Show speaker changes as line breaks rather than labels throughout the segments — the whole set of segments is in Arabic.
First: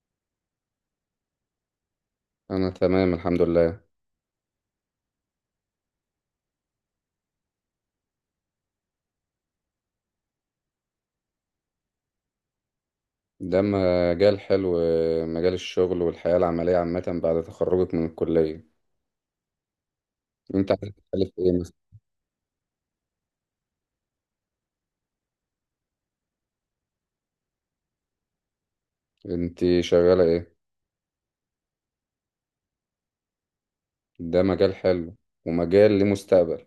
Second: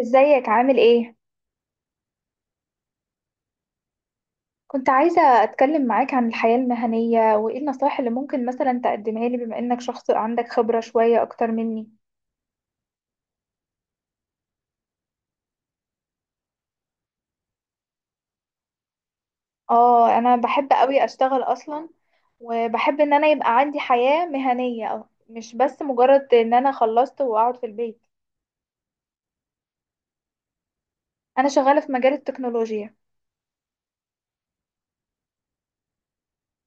ازيك عامل ايه؟
أنا تمام الحمد لله.
كنت عايزة اتكلم معاك عن الحياة المهنية وايه النصائح اللي ممكن مثلا تقدمها لي بما انك شخص عندك خبرة شوية اكتر مني.
ده مجال حلو، مجال الشغل والحياة العملية عامة بعد تخرجك من الكلية.
اه، انا بحب
أنت عايز
قوي
تتكلم
اشتغل
في إيه مثلا؟
اصلا، وبحب ان انا يبقى عندي حياة مهنية أو مش بس مجرد ان انا خلصت واقعد في البيت.
أنت شغالة إيه؟
انا شغالة في مجال التكنولوجيا.
ده مجال حلو ومجال ليه مستقبل.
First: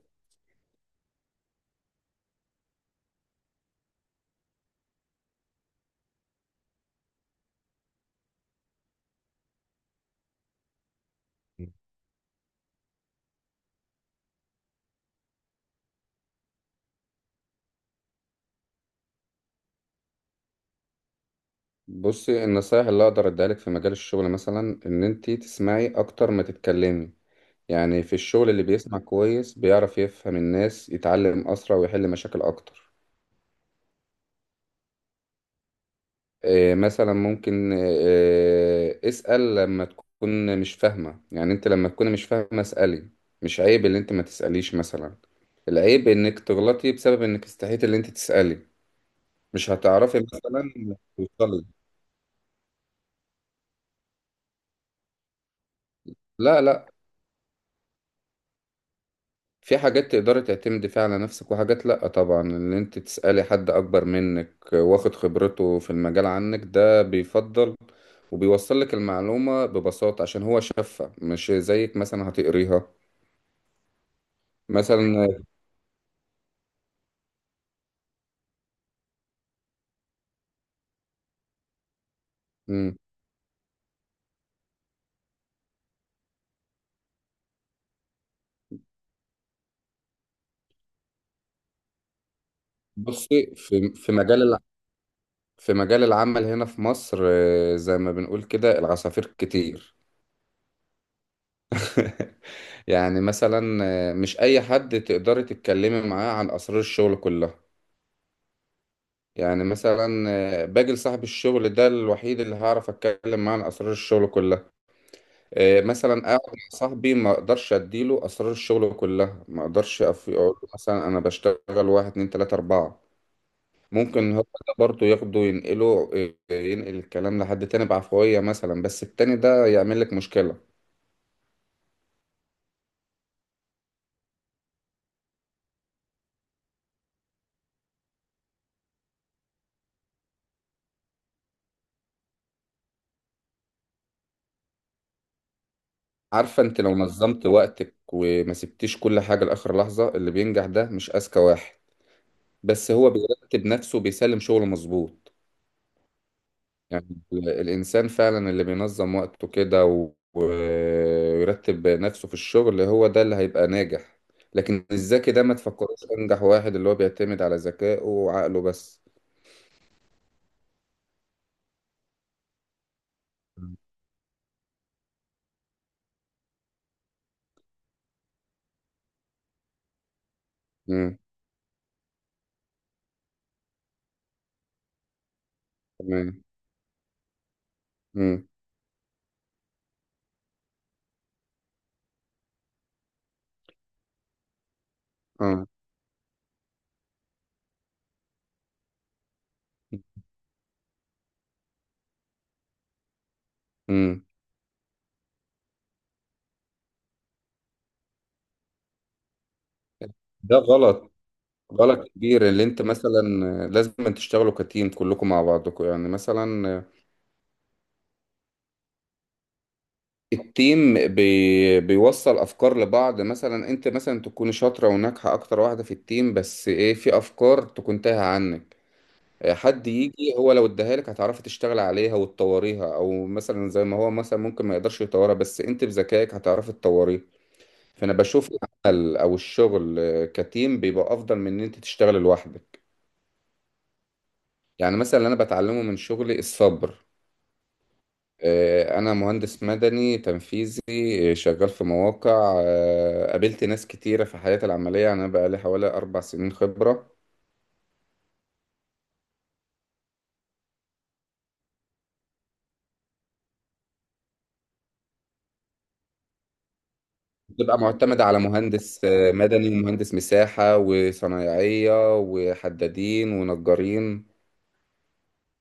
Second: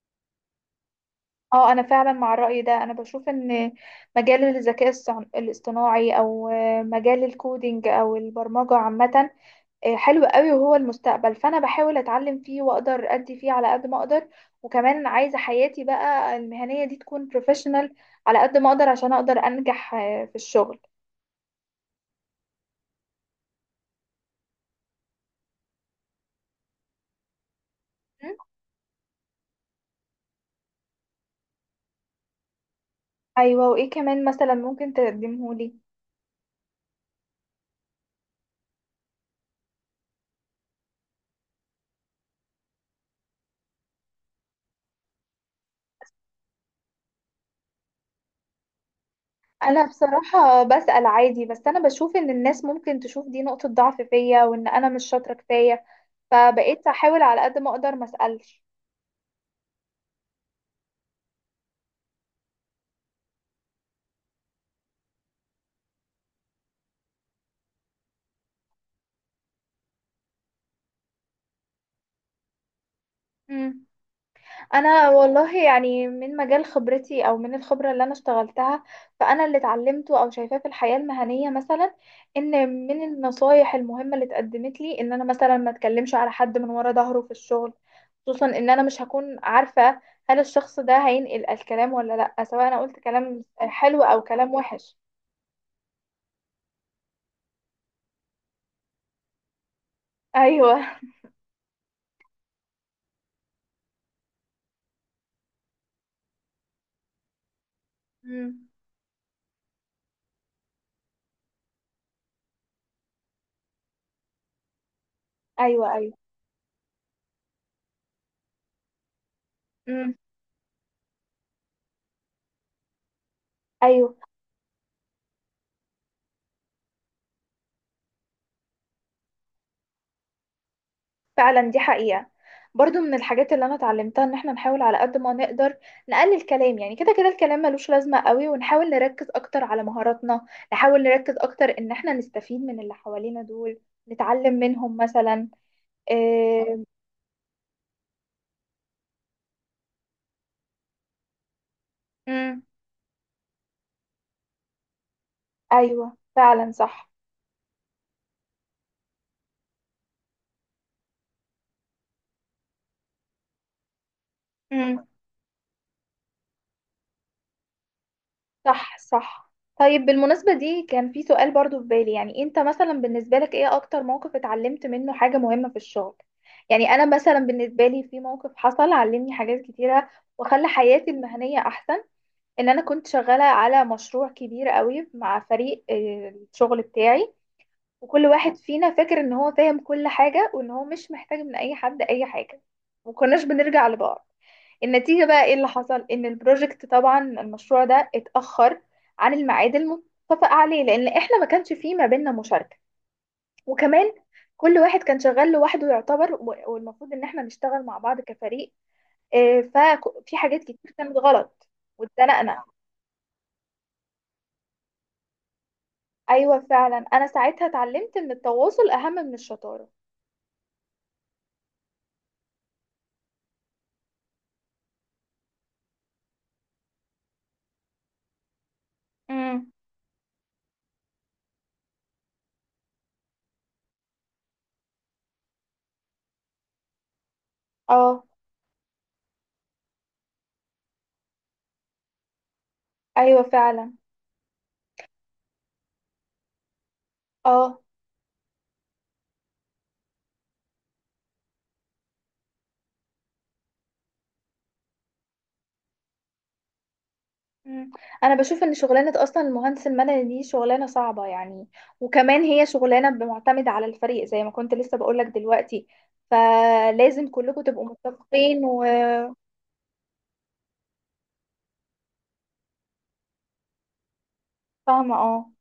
اه، انا فعلا مع الرأي ده، انا بشوف ان مجال الذكاء الاصطناعي او مجال الكودينج او البرمجة عامة، حلو قوي وهو المستقبل، فانا بحاول اتعلم فيه واقدر ادي فيه على قد ما اقدر. وكمان عايزه حياتي بقى المهنيه دي تكون بروفيشنال على قد ما اقدر عشان اقدر انجح في الشغل.
بصي، النصايح اللي أقدر أديها لك في مجال الشغل مثلا إن أنت تسمعي أكتر ما تتكلمي. يعني في
م؟
الشغل اللي بيسمع كويس بيعرف يفهم الناس، يتعلم أسرع ويحل مشاكل أكتر.
ايوه، وايه كمان مثلا ممكن تقدمهولي؟
مثلا ممكن اسأل لما تكون مش فاهمة. يعني انت لما تكون مش فاهمة اسألي. مش عيب ان انت ما تسأليش مثلا، العيب انك تغلطي بسبب انك استحيت ان انت تسألي. مش
انا
هتعرفي
بصراحه
مثلا
بسأل عادي،
توصلي.
بس انا بشوف ان الناس ممكن تشوف دي نقطه ضعف فيا وان انا مش شاطره كفايه،
لا
فبقيت
لا،
احاول على قد ما اقدر ما اسالش.
في حاجات تقدري تعتمدي فيها على نفسك وحاجات لا. طبعا ان انت تسألي حد اكبر منك واخد خبرته في المجال عنك ده بيفضل، وبيوصل لك المعلومة ببساطة عشان هو شافها مش زيك مثلا هتقريها.
م. انا
مثلا.
والله يعني من مجال خبرتي او من الخبره اللي انا اشتغلتها، فانا اللي اتعلمته او شايفاه في الحياه المهنيه مثلا، ان
مم.
من النصايح المهمه اللي اتقدمت لي ان انا مثلا ما اتكلمش على حد من ورا ظهره في الشغل، خصوصا ان انا مش هكون عارفه هل الشخص ده هينقل الكلام ولا لا، سواء انا قلت كلام
بصي، في
حلو
في
او
مجال
كلام وحش.
في مجال العمل هنا في مصر، زي ما بنقول كده العصافير كتير.
ايوه
يعني مثلا، مش اي حد تقدري تتكلمي معاه عن اسرار الشغل كلها.
امم.
يعني مثلا، باجي لصاحب الشغل، ده الوحيد اللي هعرف اتكلم معاه عن اسرار الشغل كلها.
ايوه. ايوه.
مثلا اقعد مع صاحبي، ما اقدرش اديله اسرار الشغل كلها. ما اقدرش
امم.
اقول له مثلا انا بشتغل واحد اتنين تلاتة اربعة.
ايوه،
ممكن هو ده برضه ياخده ينقله، ينقل الكلام لحد تاني بعفوية مثلا، بس التاني ده يعمل لك مشكلة.
فعلا دي حقيقة. برضو من الحاجات اللي انا اتعلمتها ان احنا نحاول على قد ما نقدر نقلل كلام، يعني كده كده الكلام ملوش لازمة قوي، ونحاول نركز اكتر على مهاراتنا. نحاول نركز اكتر ان احنا نستفيد من اللي حوالينا دول، نتعلم منهم مثلا
عارفة، انت
إيه...
لو نظمت وقتك وما سبتيش كل حاجة لآخر لحظة، اللي بينجح ده مش أذكى واحد،
مم،
بس هو بيرتب نفسه بيسلم شغله مظبوط.
ايوه فعلا
يعني
صح.
الإنسان فعلا اللي بينظم وقته كده ويرتب نفسه في الشغل هو ده اللي هيبقى ناجح. لكن
مم.
الذكي ده ما تفكروش أنجح واحد اللي هو بيعتمد على ذكائه وعقله
صح،
بس.
صح. طيب بالمناسبة دي كان في سؤال برضو في بالي، يعني انت مثلا بالنسبة لك ايه اكتر موقف اتعلمت منه حاجة مهمة في الشغل؟ يعني انا مثلا بالنسبة لي في موقف حصل علمني حاجات كتيرة وخلى حياتي
مم.
المهنية احسن. ان انا كنت شغالة على مشروع كبير قوي مع فريق
تمام.
الشغل بتاعي، وكل
مم.
واحد فينا فاكر ان هو فاهم كل حاجة وان هو مش محتاج من اي حد اي حاجة، ومكناش بنرجع لبعض. النتيجة بقى ايه
اه.
اللي حصل؟ ان البروجكت طبعا المشروع ده اتأخر عن الميعاد المتفق عليه لان احنا ما كانش فيه ما بيننا مشاركة، وكمان
امم.
كل واحد كان شغال لوحده يعتبر، والمفروض ان احنا نشتغل مع بعض كفريق. ففي
ده
حاجات كتير
غلط،
كانت غلط
غلط كبير.
واتزنقنا.
اللي انت مثلا لازم أن تشتغلوا كتيم كلكم مع بعضكم يعني
ايوه
مثلا.
فعلا، انا ساعتها اتعلمت ان التواصل اهم من الشطارة.
التيم بي بيوصل افكار لبعض، مثلا انت مثلا تكون شاطره وناجحه اكتر واحده في التيم، بس ايه، في افكار تكون تايهه عنك.
امم.
حد يجي هو لو اداها لك هتعرفي تشتغل عليها وتطوريها، او مثلا زي ما هو مثلا ممكن ما يقدرش يطورها بس انت بذكائك هتعرفي تطوريها. فانا
اه.
بشوف العمل او الشغل كتيم بيبقى افضل من ان انت تشتغل لوحدك.
ايوه فعلا.
يعني مثلا اللي انا بتعلمه من شغلي الصبر.
اه.
انا مهندس مدني تنفيذي. شغال في مواقع، قابلت ناس كتيرة في حياتي العملية، يعني انا بقى لي حوالي 4 سنين خبرة.
مم. انا بشوف ان شغلانه اصلا المهندس المدني دي شغلانه صعبه يعني، وكمان هي شغلانه معتمده على الفريق زي ما كنت لسه بقولك دلوقتي، فلازم كلكم
بتبقى
تبقوا
معتمدة على
متفقين
مهندس مدني، ومهندس مساحة، وصنايعية، وحدادين، ونجارين.
وفاهمه. اه.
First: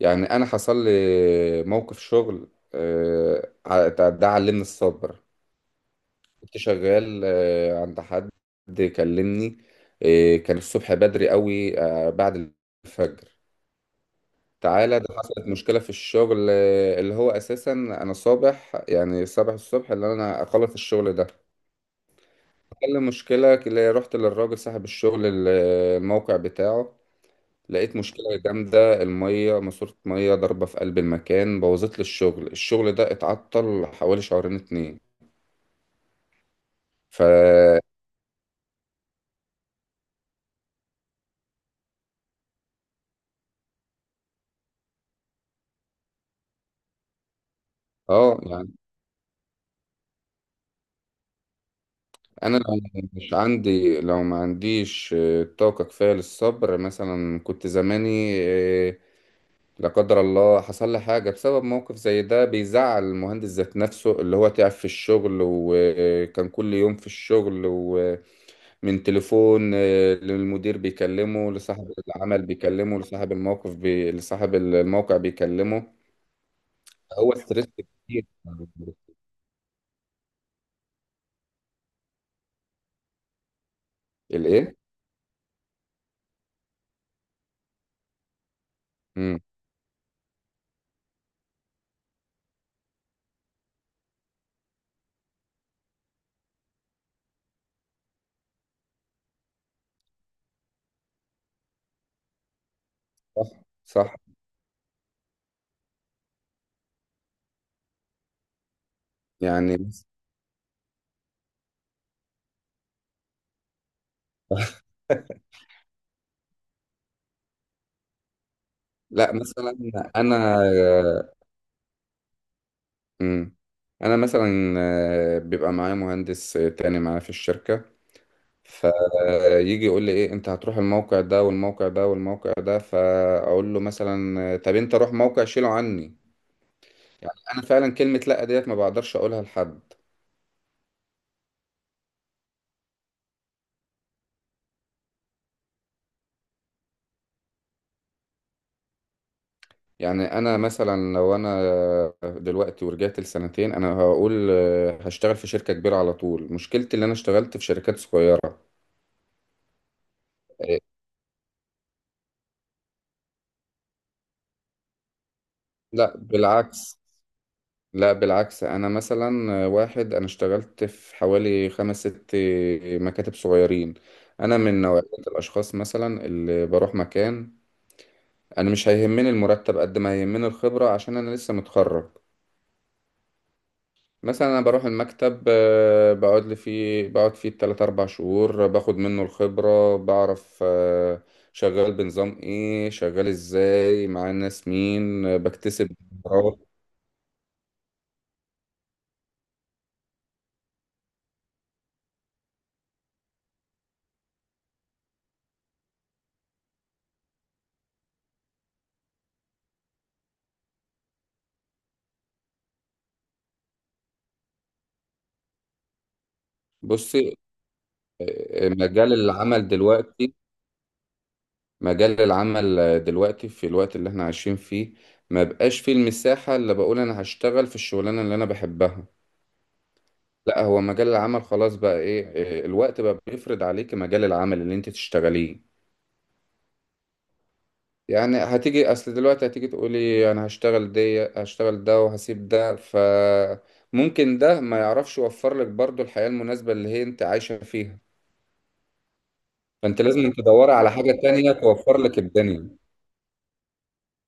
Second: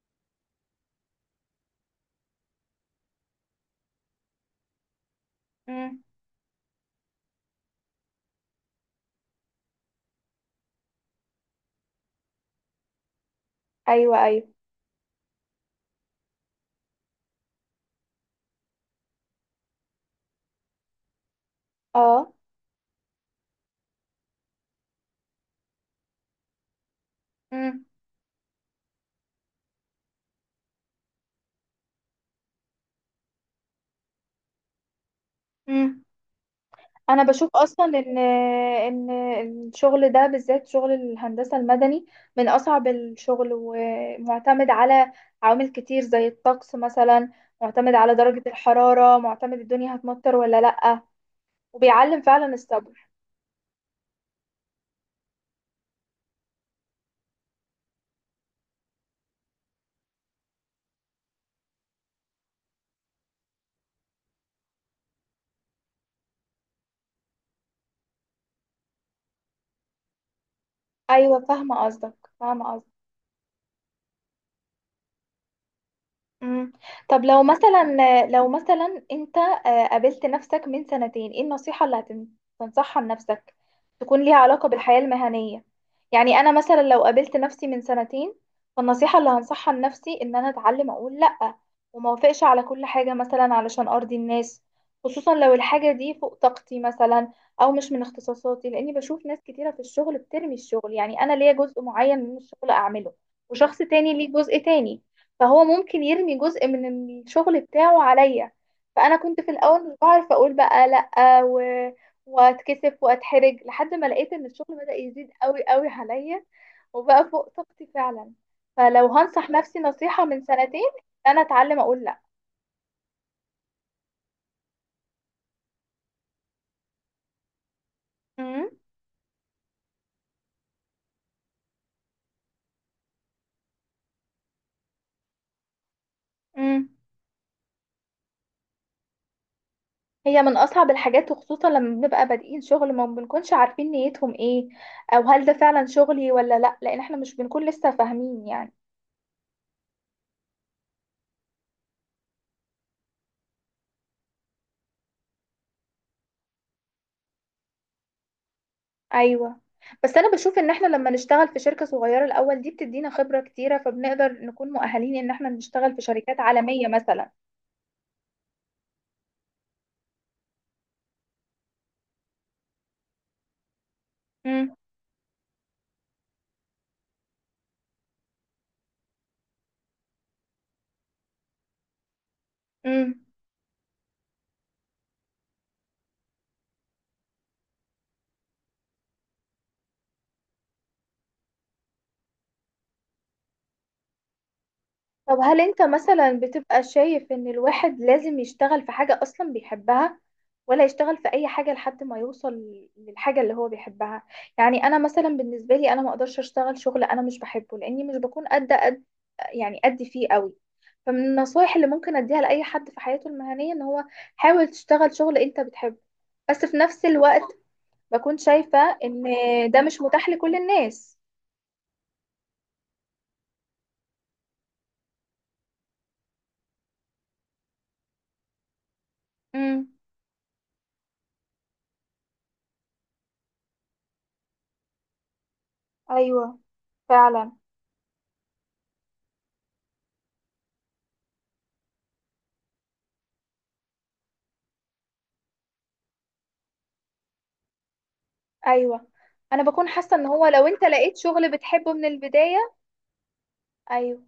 يعني انا حصل لي موقف شغل، ده علمني الصبر.
مم.
كنت شغال عند حد، كلمني. كان الصبح بدري قوي، بعد الفجر.
ايوه، ايوه.
تعالى، ده حصلت مشكلة في الشغل اللي هو أساسا أنا صابح. يعني صابح الصبح اللي أنا أخلص الشغل ده.
اه.
كان المشكلة اللي رحت للراجل صاحب الشغل، الموقع بتاعه.
مم.
لقيت مشكلة جامدة، المية ماسورة، مية ضاربة في قلب المكان، بوظت لي الشغل. الشغل ده اتعطل حوالي شهرين اتنين.
مم. انا
ف
بشوف اصلا ان الشغل ده بالذات شغل الهندسه المدني من اصعب الشغل، ومعتمد على عوامل كتير زي الطقس مثلا، معتمد على درجه
اه،
الحراره، معتمد الدنيا هتمطر ولا لا. وبيعلم فعلا
انا لو
الصبر.
مش عندي لو ما عنديش طاقة كفاية للصبر مثلا كنت زماني لا قدر الله حصل لي حاجة، بسبب موقف زي ده بيزعل المهندس ذات نفسه، اللي هو تعب في الشغل وكان كل يوم في الشغل، ومن تليفون للمدير
ايوه
بيكلمه،
فاهمه
لصاحب
قصدك،
العمل
فاهمه قصدك.
بيكلمه، لصاحب الموقف لصاحب الموقع بيكلمه.
مم. طب
هو
لو
ستريس
مثلا،
كتير.
انت قابلت نفسك من سنتين، ايه النصيحة اللي هتنصحها لنفسك تكون ليها علاقة
الايه؟
بالحياة المهنية؟ يعني انا مثلا لو قابلت نفسي من سنتين، فالنصيحة اللي
مم.
هنصحها لنفسي ان انا اتعلم اقول لأ، وما اوافقش على كل حاجة مثلا علشان ارضي الناس، خصوصا لو الحاجة دي فوق طاقتي مثلا او مش من اختصاصاتي، لاني بشوف ناس كتيرة في الشغل بترمي الشغل. يعني انا ليا جزء معين من الشغل اعمله،
صح،
وشخص تاني
صح.
ليه جزء تاني، فهو ممكن يرمي جزء من الشغل بتاعه عليا. فانا كنت في
يعني
الاول مش بعرف اقول بقى لا، و... واتكسف واتحرج لحد ما لقيت ان الشغل بدأ يزيد قوي قوي عليا وبقى فوق طاقتي فعلا. فلو
لا،
هنصح
مثلا
نفسي نصيحة
انا
من سنتين، انا اتعلم اقول لا.
مم. انا مثلا بيبقى معايا مهندس تاني معايا في الشركه،
امم.
فيجي يقول لي ايه، انت هتروح الموقع ده والموقع ده والموقع ده، فاقول له مثلا طب انت روح موقع شيله عني.
امم.
يعني انا فعلا كلمه لا ديت ما بقدرش اقولها لحد.
هي من اصعب الحاجات، وخصوصا لما بنبقى بادئين شغل ما بنكونش عارفين نيتهم ايه، او هل ده فعلا شغلي ولا لا، لان احنا مش بنكون لسه فاهمين يعني.
يعني انا مثلا، لو انا دلوقتي ورجعت لسنتين، انا هقول هشتغل في شركه كبيره على طول. مشكلتي اللي انا اشتغلت في شركات صغيره.
ايوه، بس انا بشوف ان
آه،
احنا لما نشتغل في شركة صغيرة الاول دي بتدينا خبرة كتيرة، فبنقدر نكون مؤهلين ان احنا نشتغل في
لا
شركات عالمية
بالعكس،
مثلا.
لا بالعكس. انا مثلا واحد انا اشتغلت في حوالي خمس ست مكاتب صغيرين. انا
امم.
من نوعية الاشخاص مثلا اللي بروح مكان، انا مش هيهمني المرتب قد ما هيهمني الخبرة عشان انا لسه متخرج.
امم.
مثلا انا بروح المكتب، بقعد فيه 3 4 شهور، باخد منه الخبرة، بعرف شغال بنظام ايه، شغال ازاي مع الناس مين،
طب هل انت
بكتسب
مثلا
خبرات.
بتبقى شايف ان الواحد لازم يشتغل في حاجة اصلا بيحبها، ولا يشتغل في اي حاجة لحد ما يوصل للحاجة اللي هو بيحبها؟ يعني انا مثلا بالنسبة لي انا ما اقدرش اشتغل شغل انا مش بحبه، لاني مش بكون قد، يعني أدي فيه قوي. فمن النصايح اللي ممكن أديها لأي حد في حياته المهنية إن هو حاول تشتغل شغل أنت بتحبه. بس في نفس
بصي،
الوقت بكون
آه،
شايفة
مجال
إن
العمل
ده مش متاح
دلوقتي
لكل الناس.
مجال العمل دلوقتي في الوقت اللي احنا عايشين فيه، ما بقاش فيه المساحة اللي بقول انا هشتغل في الشغلانة اللي انا بحبها.
امم.
لا، هو مجال العمل خلاص بقى ايه، الوقت بقى بيفرض عليك مجال العمل اللي انت تشتغليه.
أيوه، فعلا.
يعني هتيجي، اصل دلوقتي هتيجي تقولي انا هشتغل دي هشتغل ده وهسيب ده، فممكن ده ما يعرفش يوفر لك برضو الحياة المناسبة اللي هي انت عايشة فيها.
أيوه. أنا بكون
فانت
حاسة إن
لازم
هو لو
تدوري
أنت
على
لقيت
حاجة
شغل
تانية
بتحبه
توفر
من
لك
البداية،
الدنيا.
أيوه.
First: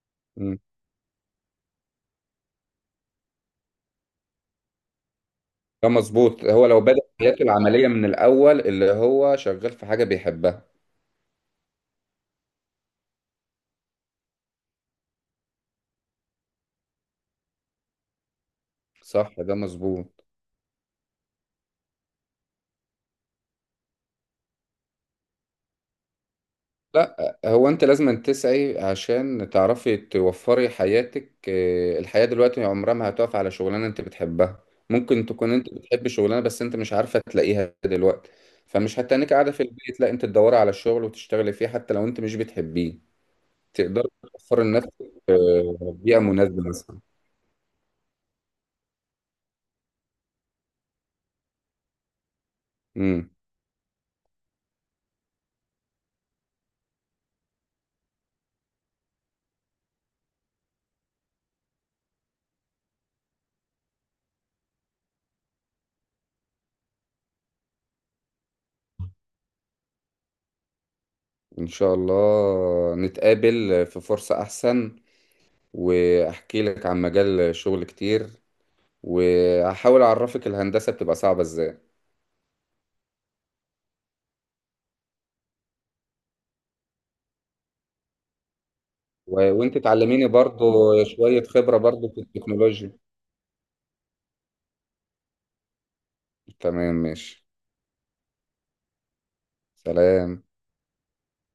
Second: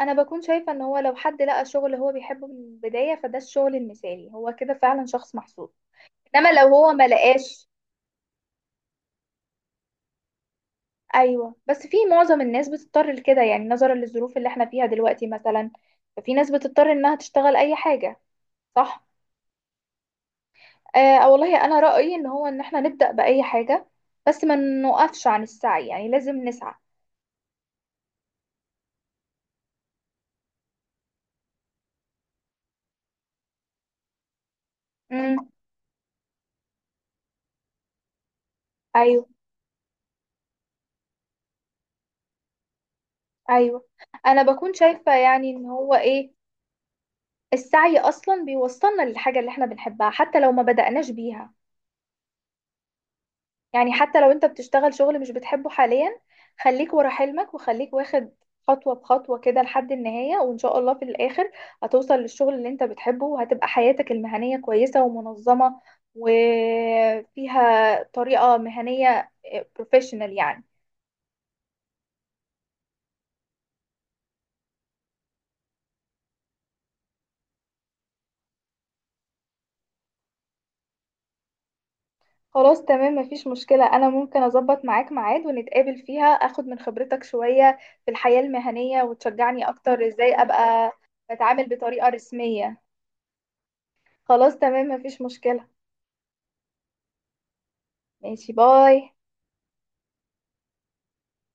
أنا بكون شايفة إن هو لو حد لقى شغل هو بيحبه من البداية فده الشغل المثالي، هو كده فعلا شخص محظوظ.
ده مظبوط،
انما
هو
لو
لو
هو
بدأ
ما
حياته
لقاش،
العملية من الأول اللي هو شغال في حاجة بيحبها.
ايوه، بس في معظم الناس بتضطر لكده، يعني نظرا للظروف اللي احنا فيها دلوقتي مثلا ففي ناس بتضطر انها تشتغل اي حاجه. صح.
صح، ده مظبوط.
آه والله انا رايي ان هو ان احنا نبدا باي حاجه، بس ما نوقفش عن السعي، يعني لازم نسعى.
لا، هو أنت لازم تسعي عشان تعرفي توفري حياتك. الحياة دلوقتي عمرها ما هتقف على شغلانة أنت بتحبها. ممكن
امم.
تكون أنت بتحبي شغلانة بس أنت مش عارفة تلاقيها دلوقتي. فمش
ايوه.
هتتنك قاعدة في البيت، لا، أنت تدوري على الشغل وتشتغلي فيه حتى لو أنت مش بتحبيه.
ايوه.
تقدري
انا
توفري
بكون
لنفسك
شايفه يعني ان
آه،
هو
بيئة
ايه،
مناسبة مثلا.
السعي اصلا بيوصلنا للحاجه اللي احنا بنحبها حتى لو ما بداناش بيها.
مم.
يعني حتى لو انت بتشتغل شغل مش بتحبه حاليا، خليك ورا حلمك وخليك واخد خطوة بخطوة كده لحد النهاية، وإن شاء الله في الآخر هتوصل للشغل اللي انت بتحبه، وهتبقى حياتك المهنية كويسة ومنظمة وفيها طريقة مهنية بروفيشنال يعني.
إن شاء الله نتقابل في فرصة أحسن، وأحكي لك عن مجال شغل كتير، وهحاول أعرفك الهندسة بتبقى صعبة إزاي.
خلاص تمام مفيش مشكلة، أنا ممكن أظبط معاك ميعاد ونتقابل فيها أخد من خبرتك شوية في الحياة المهنية وتشجعني
وأنت
أكتر
تعلميني
إزاي
برضو
أبقى
شوية
بتعامل
خبرة
بطريقة
برضو في
رسمية.
التكنولوجيا.
خلاص تمام مفيش مشكلة.
تمام ماشي.
ماشي، باي.
سلام.